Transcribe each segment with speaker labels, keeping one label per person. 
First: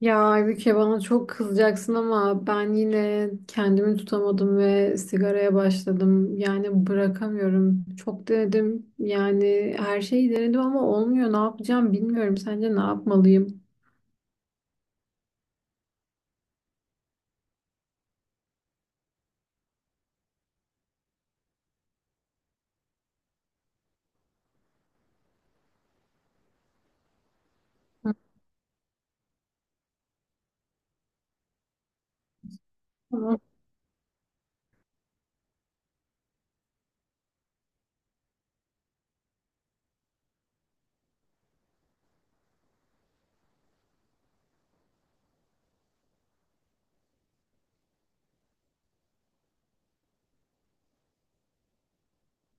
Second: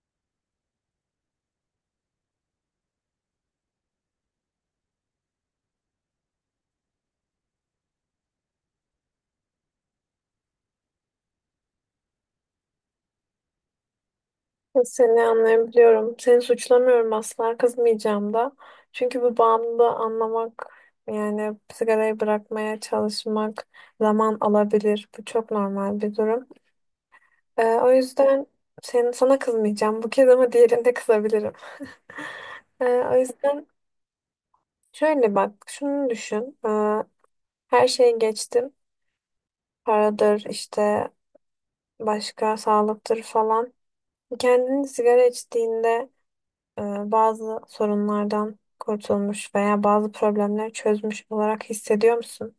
Speaker 1: Ya Aybüke, bana çok kızacaksın ama ben yine kendimi tutamadım ve sigaraya başladım. Yani bırakamıyorum. Çok denedim. Yani her şeyi denedim ama olmuyor. Ne yapacağım bilmiyorum. Sence ne yapmalıyım?
Speaker 2: Seni anlayabiliyorum. Seni suçlamıyorum, asla kızmayacağım da. Çünkü bu bağımlılığı anlamak, yani sigarayı bırakmaya çalışmak zaman alabilir. Bu çok normal bir durum. O yüzden sana kızmayacağım. Bu kez ama diğerinde kızabilirim. O
Speaker 1: Hı.
Speaker 2: yüzden şöyle bak, şunu düşün. Her şeyi geçtim. Paradır işte, başka sağlıktır falan. Kendini sigara içtiğinde e, bazı sorunlardan kurtulmuş veya bazı problemleri çözmüş olarak hissediyor musun?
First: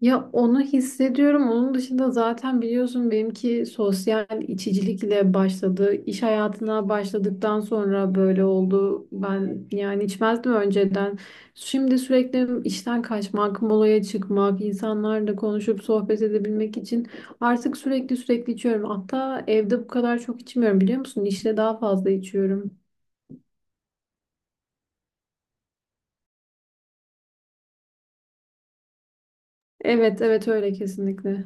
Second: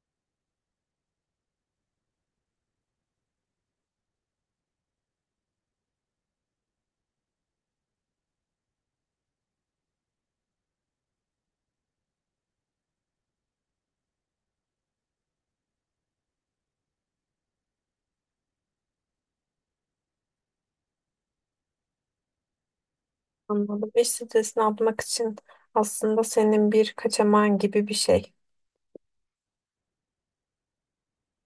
Speaker 1: Ya onu hissediyorum. Onun dışında zaten biliyorsun, benimki sosyal içicilikle başladı. İş hayatına başladıktan sonra böyle oldu. Ben yani içmezdim önceden. Şimdi sürekli işten kaçmak, molaya çıkmak, insanlarla konuşup sohbet edebilmek için artık sürekli içiyorum. Hatta evde bu kadar çok içmiyorum, biliyor musun? İşte daha fazla içiyorum.
Speaker 2: Anladım. İş stresini atmak için aslında senin bir kaçamağın gibi bir şey.
Speaker 1: Evet, evet, öyle kesinlikle.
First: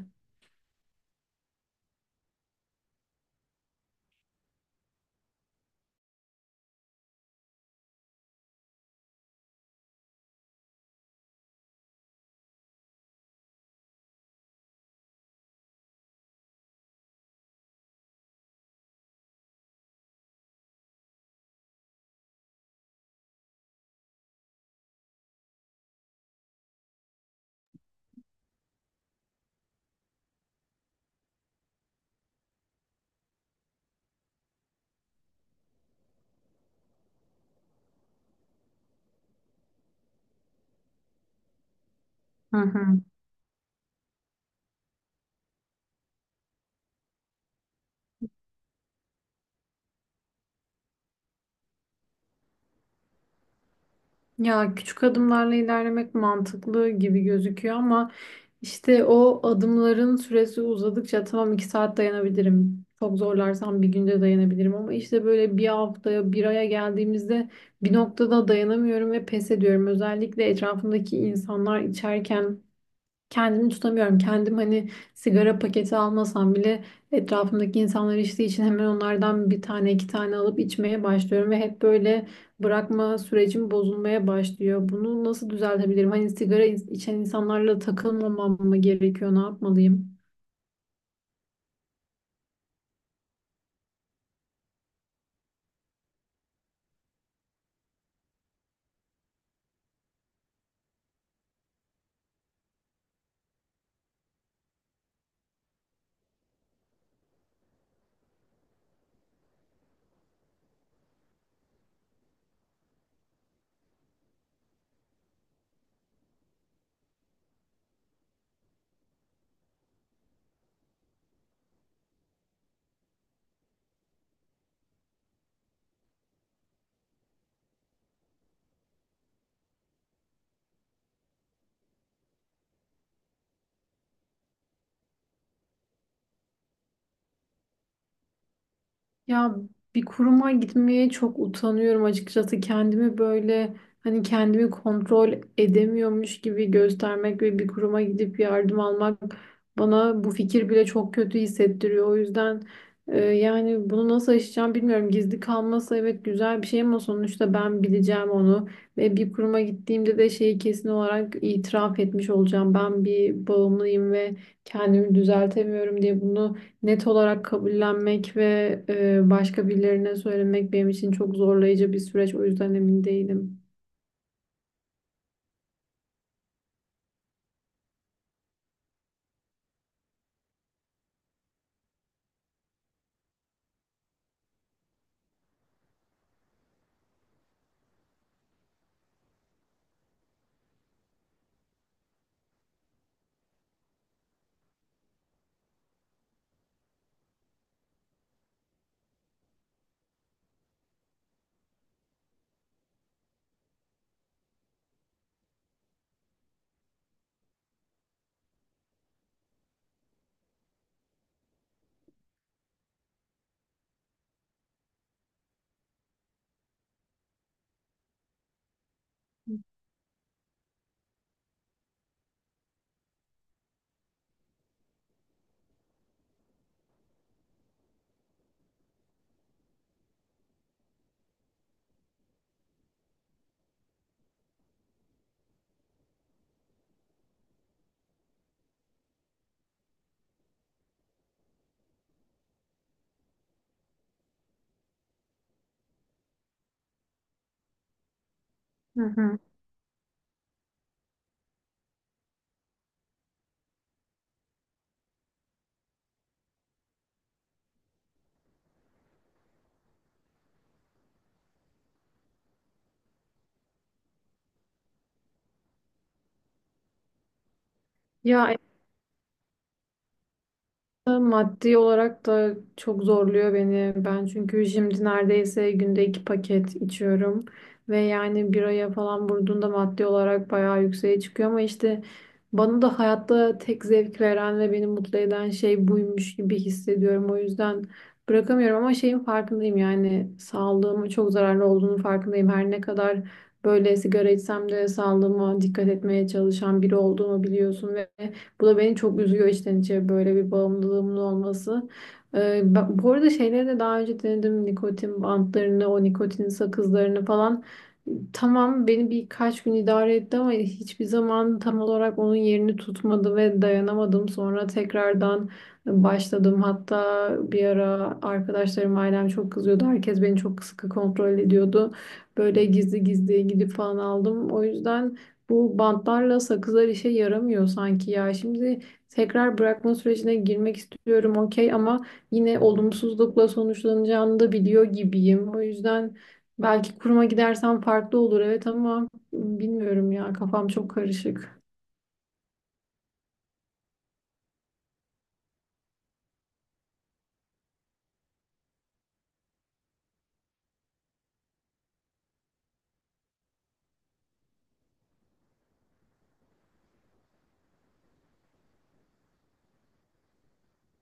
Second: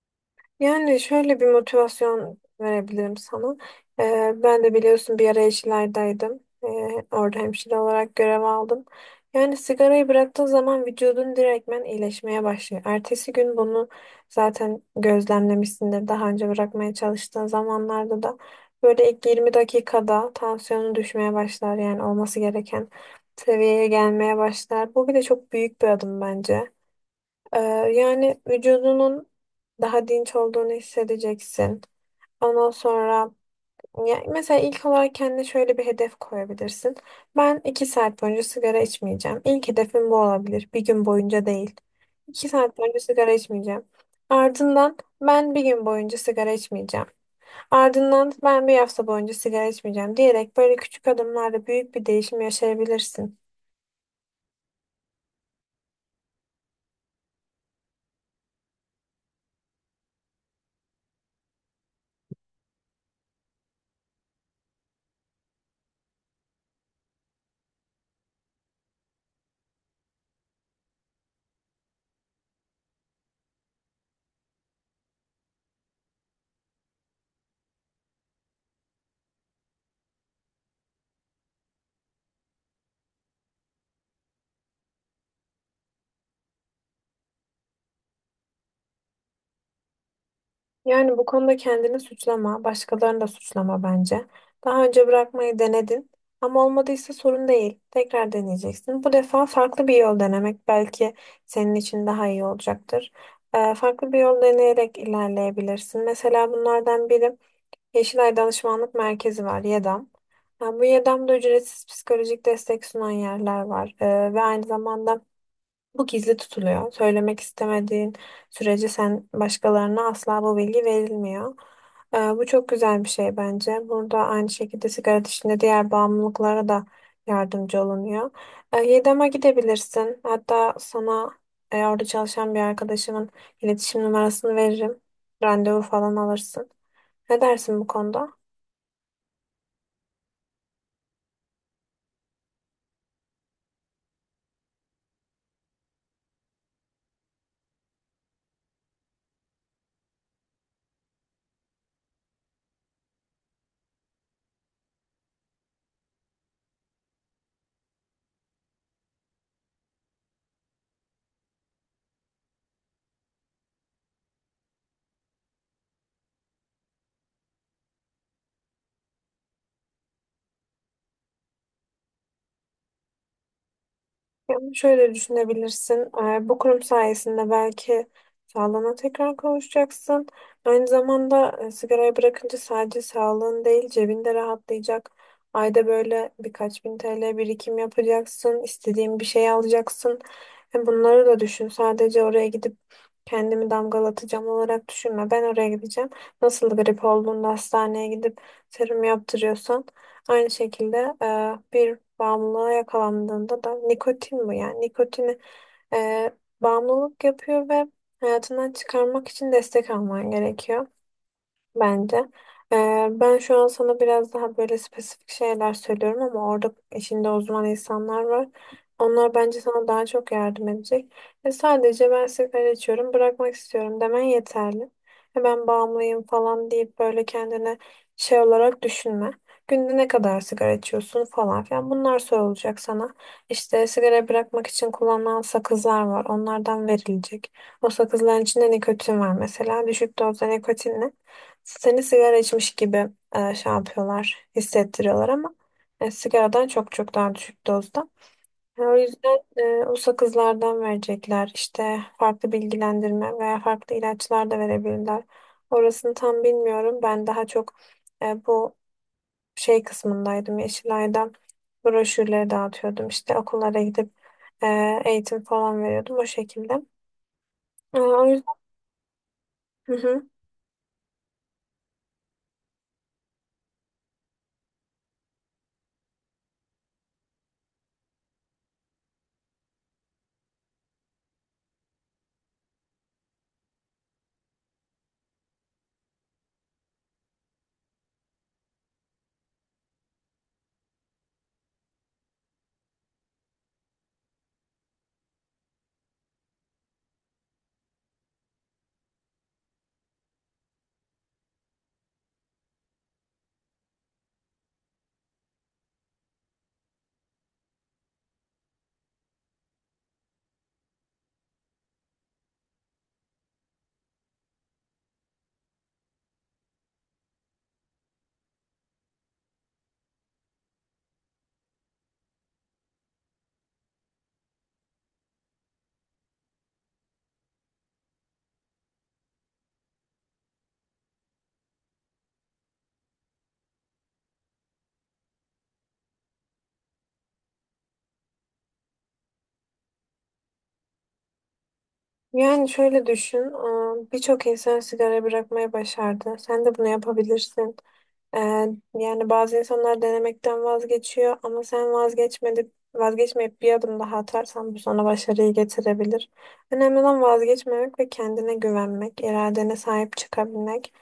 Speaker 2: Yani şöyle bir motivasyon verebilirim sana. Ben de biliyorsun bir ara Yeşilay'daydım. Orada hemşire olarak görev aldım. Yani sigarayı bıraktığın zaman vücudun direktmen iyileşmeye başlıyor. Ertesi gün bunu zaten gözlemlemişsindir. Daha önce bırakmaya çalıştığın zamanlarda da böyle ilk 20 dakikada tansiyonun düşmeye başlar. Yani olması gereken seviyeye gelmeye başlar. Bu bile çok büyük bir adım bence. Ee, Yani vücudunun daha dinç olduğunu hissedeceksin. Ondan sonra ya mesela ilk olarak kendine şöyle bir hedef koyabilirsin. Ben iki saat boyunca sigara içmeyeceğim. İlk hedefim bu olabilir. Bir gün boyunca değil. İki
Speaker 1: Hı
Speaker 2: saat
Speaker 1: hı.
Speaker 2: boyunca sigara içmeyeceğim. Ardından ben bir gün boyunca sigara içmeyeceğim. Ardından ben bir hafta boyunca sigara içmeyeceğim diyerek böyle küçük adımlarla büyük bir değişim yaşayabilirsin.
Speaker 1: Ya küçük adımlarla ilerlemek mantıklı gibi gözüküyor ama İşte o adımların süresi uzadıkça, tamam iki saat dayanabilirim, çok zorlarsam bir günde dayanabilirim, ama işte böyle bir haftaya, bir aya geldiğimizde bir noktada dayanamıyorum ve pes ediyorum. Özellikle etrafımdaki insanlar içerken kendimi tutamıyorum. Kendim hani sigara paketi almasam bile etrafımdaki insanlar içtiği için hemen onlardan bir tane iki tane alıp içmeye başlıyorum ve hep böyle bırakma sürecim bozulmaya başlıyor. Bunu nasıl düzeltebilirim? Hani sigara içen insanlarla takılmamam mı gerekiyor? Ne yapmalıyım?
Speaker 2: Yani bu konuda kendini suçlama, başkalarını da suçlama bence. Daha önce bırakmayı denedin ama olmadıysa sorun değil. Tekrar deneyeceksin. Bu defa farklı bir yol denemek belki senin için daha iyi olacaktır. Farklı bir yol deneyerek ilerleyebilirsin. Mesela bunlardan biri Yeşilay Danışmanlık Merkezi var, YEDAM. Ha, bu YEDAM'da ücretsiz psikolojik destek sunan yerler var. Ve aynı zamanda bu gizli tutuluyor. Söylemek istemediğin sürece sen, başkalarına asla bu bilgi verilmiyor. Bu çok güzel bir şey bence. Burada aynı şekilde sigara dışında diğer bağımlılıklara da yardımcı olunuyor. Yedem'e gidebilirsin. Hatta sana orada çalışan bir arkadaşımın iletişim numarasını veririm. Randevu falan alırsın. Ne dersin bu konuda?
Speaker 1: Ya bir kuruma gitmeye çok utanıyorum açıkçası. Kendimi böyle, hani kendimi kontrol edemiyormuş gibi göstermek ve bir kuruma gidip yardım almak, bana bu fikir bile çok kötü hissettiriyor. O yüzden yani bunu nasıl aşacağım bilmiyorum. Gizli kalması, evet, güzel bir şey ama sonuçta ben bileceğim onu ve bir kuruma gittiğimde de şeyi kesin olarak itiraf etmiş olacağım. Ben bir bağımlıyım ve kendimi düzeltemiyorum diye bunu net olarak kabullenmek ve başka birilerine söylemek benim için çok zorlayıcı bir süreç. O yüzden emin değilim.
Speaker 2: Yani şöyle düşünebilirsin. Bu kurum sayesinde belki sağlığına tekrar kavuşacaksın. Aynı zamanda sigarayı bırakınca sadece sağlığın değil, cebinde rahatlayacak. Ayda böyle birkaç bin TL birikim yapacaksın, istediğin bir şey alacaksın. Hem bunları da düşün. Sadece oraya gidip kendimi damgalatacağım olarak düşünme. Ben oraya gideceğim. Nasıl grip olduğunda hastaneye gidip serum yaptırıyorsan, aynı şekilde bir bağımlılığa yakalandığında da nikotin, bu yani, nikotini e, bağımlılık yapıyor ve hayatından çıkarmak için destek alman gerekiyor bence. Ben şu an sana biraz daha böyle spesifik şeyler söylüyorum ama orada işinde uzman insanlar var. Onlar bence sana daha çok yardım edecek. Sadece ben sigara içiyorum, bırakmak istiyorum demen yeterli. Ben bağımlıyım falan deyip böyle kendine şey olarak düşünme. Günde ne kadar sigara içiyorsun falan filan, bunlar sorulacak sana. İşte sigara bırakmak için kullanılan sakızlar var. Onlardan verilecek. O sakızların içinde nikotin var mesela. Düşük dozda nikotinle. Seni sigara içmiş gibi şey yapıyorlar, hissettiriyorlar ama sigaradan çok çok daha düşük dozda. O
Speaker 1: Hı
Speaker 2: yüzden
Speaker 1: hı.
Speaker 2: o sakızlardan verecekler. İşte farklı bilgilendirme veya farklı ilaçlar da verebilirler. Orasını tam bilmiyorum. Ben daha çok bu şey kısmındaydım. Yeşilay'da broşürleri dağıtıyordum. İşte okullara gidip e, eğitim falan veriyordum o şekilde. O
Speaker 1: Ya
Speaker 2: yüzden... Hı hı.
Speaker 1: maddi olarak da çok zorluyor beni. Ben çünkü şimdi neredeyse günde iki paket içiyorum. Ve yani bir aya falan vurduğunda maddi olarak bayağı yükseğe çıkıyor. Ama işte bana da hayatta tek zevk veren ve beni mutlu eden şey buymuş gibi hissediyorum. O yüzden bırakamıyorum ama şeyin farkındayım, yani sağlığıma çok zararlı olduğunu farkındayım. Her ne kadar böyle sigara içsem de sağlığıma dikkat etmeye çalışan biri olduğumu biliyorsun ve bu da beni çok üzüyor, içten içe böyle bir bağımlılığımın olması. Bu arada şeyleri de daha önce denedim. Nikotin bantlarını, o nikotin sakızlarını falan. Tamam, beni birkaç gün idare etti ama hiçbir zaman tam olarak onun yerini tutmadı ve dayanamadım. Sonra tekrardan başladım. Hatta bir ara arkadaşlarım, ailem çok kızıyordu. Herkes beni çok sıkı kontrol ediyordu. Böyle gizli gizli gidip falan aldım. O yüzden bu bantlarla sakızlar işe yaramıyor sanki ya. Şimdi tekrar bırakma sürecine girmek istiyorum, okey, ama yine olumsuzlukla sonuçlanacağını da biliyor gibiyim. O yüzden belki kuruma gidersem farklı olur, evet, ama bilmiyorum ya, kafam çok karışık.
Speaker 2: Yani şöyle düşün, birçok insan sigara bırakmayı başardı. Sen de bunu yapabilirsin. Ee, Yani bazı insanlar denemekten vazgeçiyor ama sen vazgeçmeyip bir adım daha atarsan bu sana başarıyı getirebilir. Önemli olan vazgeçmemek ve kendine güvenmek, iradene sahip çıkabilmek.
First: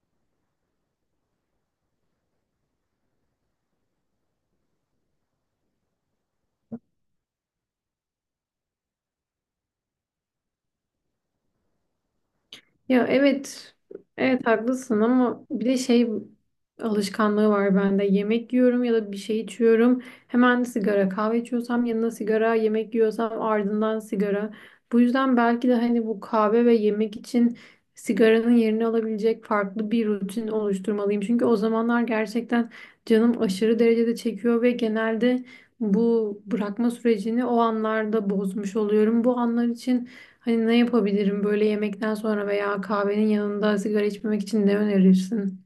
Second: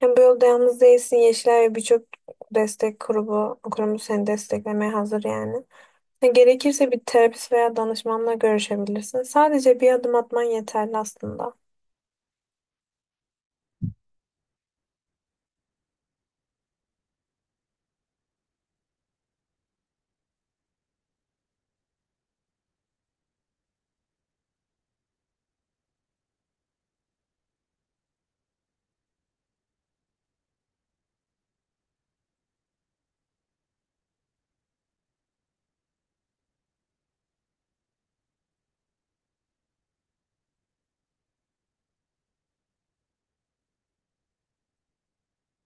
Speaker 2: Hem bu yolda yalnız değilsin. Yeşilay ve birçok destek grubu, kurumu seni desteklemeye hazır yani. Gerekirse bir terapist veya danışmanla görüşebilirsin. Sadece bir adım atman yeterli aslında.
Speaker 1: Ya evet, evet haklısın ama bir de şey alışkanlığı var bende. Yemek yiyorum ya da bir şey içiyorum. Hemen sigara, kahve içiyorsam yanına sigara, yemek yiyorsam ardından sigara. Bu yüzden belki de hani bu kahve ve yemek için sigaranın yerini alabilecek farklı bir rutin oluşturmalıyım. Çünkü o zamanlar gerçekten canım aşırı derecede çekiyor ve genelde bu bırakma sürecini o anlarda bozmuş oluyorum. Bu anlar için hani ne yapabilirim, böyle yemekten sonra veya kahvenin yanında sigara içmemek için ne önerirsin?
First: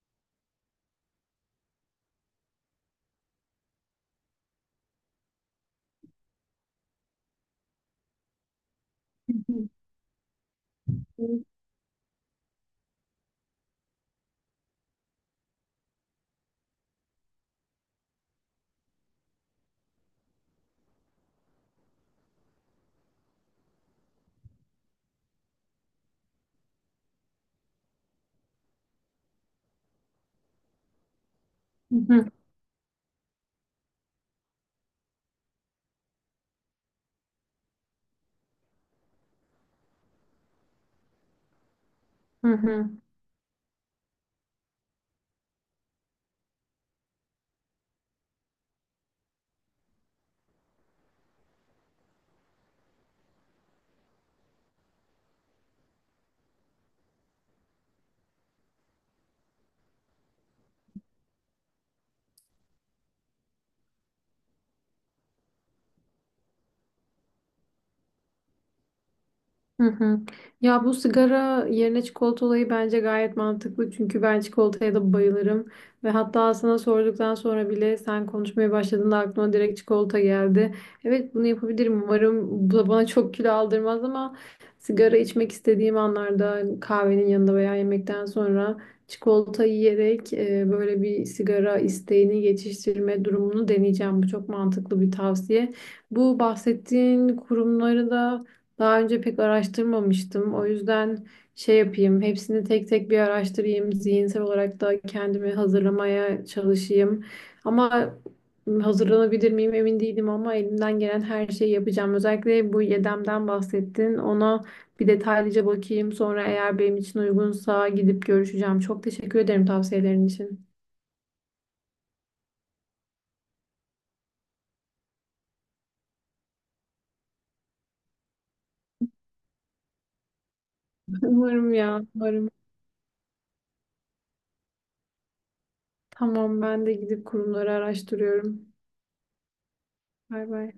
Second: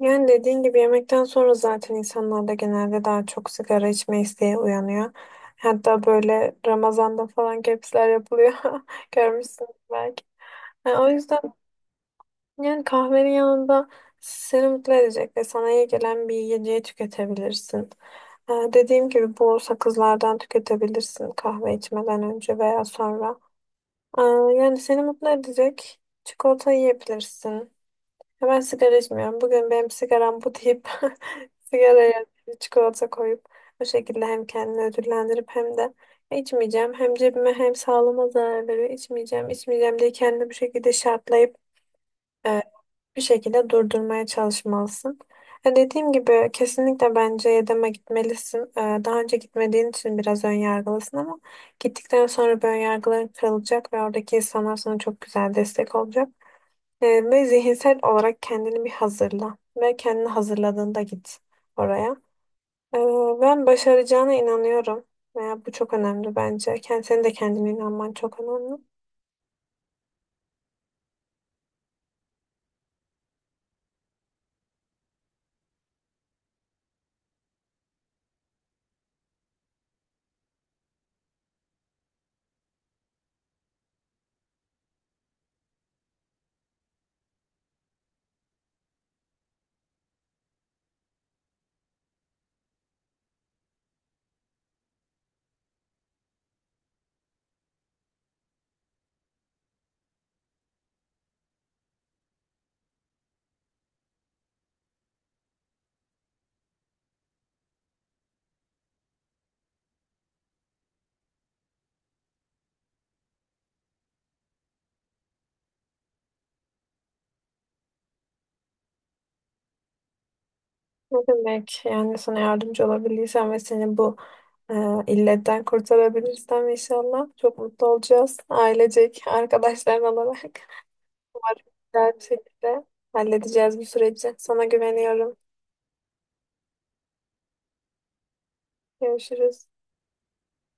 Speaker 2: Yani dediğin gibi yemekten sonra zaten insanlarda genelde daha çok sigara içme isteği uyanıyor. Hatta böyle Ramazan'da falan kepsler yapılıyor.
Speaker 1: Hı
Speaker 2: Görmüşsün
Speaker 1: hı.
Speaker 2: belki. Yani o yüzden, yani kahvenin yanında seni mutlu edecek ve sana iyi gelen bir yiyeceği tüketebilirsin. Dediğim gibi bu sakızlardan tüketebilirsin kahve içmeden önce veya sonra. Yani seni mutlu edecek, çikolata yiyebilirsin. Ya, ben sigara içmiyorum. Bugün benim sigaram bu deyip sigaraya çikolata koyup o şekilde hem kendini ödüllendirip hem de içmeyeceğim. Hem cebime hem sağlığıma zarar veriyor. İçmeyeceğim, içmeyeceğim diye kendini bu şekilde şartlayıp
Speaker 1: Hı
Speaker 2: e,
Speaker 1: hı hı. Hı.
Speaker 2: bir şekilde durdurmaya çalışmalısın. Dediğim gibi kesinlikle bence Yedem'e gitmelisin. Daha önce gitmediğin için biraz ön yargılısın ama gittikten sonra bu ön yargıların kırılacak ve oradaki insanlar sana çok güzel destek olacak. Ve zihinsel olarak kendini bir hazırla ve kendini hazırladığında git oraya. E, Ben başaracağına inanıyorum. Veya bu çok önemli bence. Senin de kendine inanman çok önemli.
Speaker 1: Hı hı. Ya bu sigara yerine çikolata olayı bence gayet mantıklı. Çünkü ben çikolataya da bayılırım. Ve hatta sana sorduktan sonra bile, sen konuşmaya başladığında aklıma direkt çikolata geldi. Evet, bunu yapabilirim. Umarım bu da bana çok kilo aldırmaz ama sigara içmek istediğim anlarda kahvenin yanında veya yemekten sonra çikolata yiyerek böyle bir sigara isteğini geçiştirme durumunu deneyeceğim. Bu çok mantıklı bir tavsiye. Bu bahsettiğin kurumları da daha önce pek araştırmamıştım. O yüzden şey yapayım, hepsini tek tek bir araştırayım. Zihinsel olarak da kendimi hazırlamaya çalışayım. Ama hazırlanabilir miyim emin değilim, ama elimden gelen her şeyi yapacağım. Özellikle bu Yedem'den bahsettin. Ona bir detaylıca bakayım. Sonra eğer benim için uygunsa gidip görüşeceğim. Çok teşekkür ederim tavsiyelerin için.
Speaker 2: Ne demek? Yani sana yardımcı olabilirsem ve seni bu e, illetten kurtarabilirsem inşallah çok mutlu olacağız. Ailecek, arkadaşlar olarak. Umarım
Speaker 1: Umarım ya,
Speaker 2: güzel bir
Speaker 1: umarım.
Speaker 2: şekilde halledeceğiz bu süreci. Sana güveniyorum.
Speaker 1: Tamam, ben de gidip kurumları araştırıyorum.
Speaker 2: Görüşürüz.
Speaker 1: Bay bay.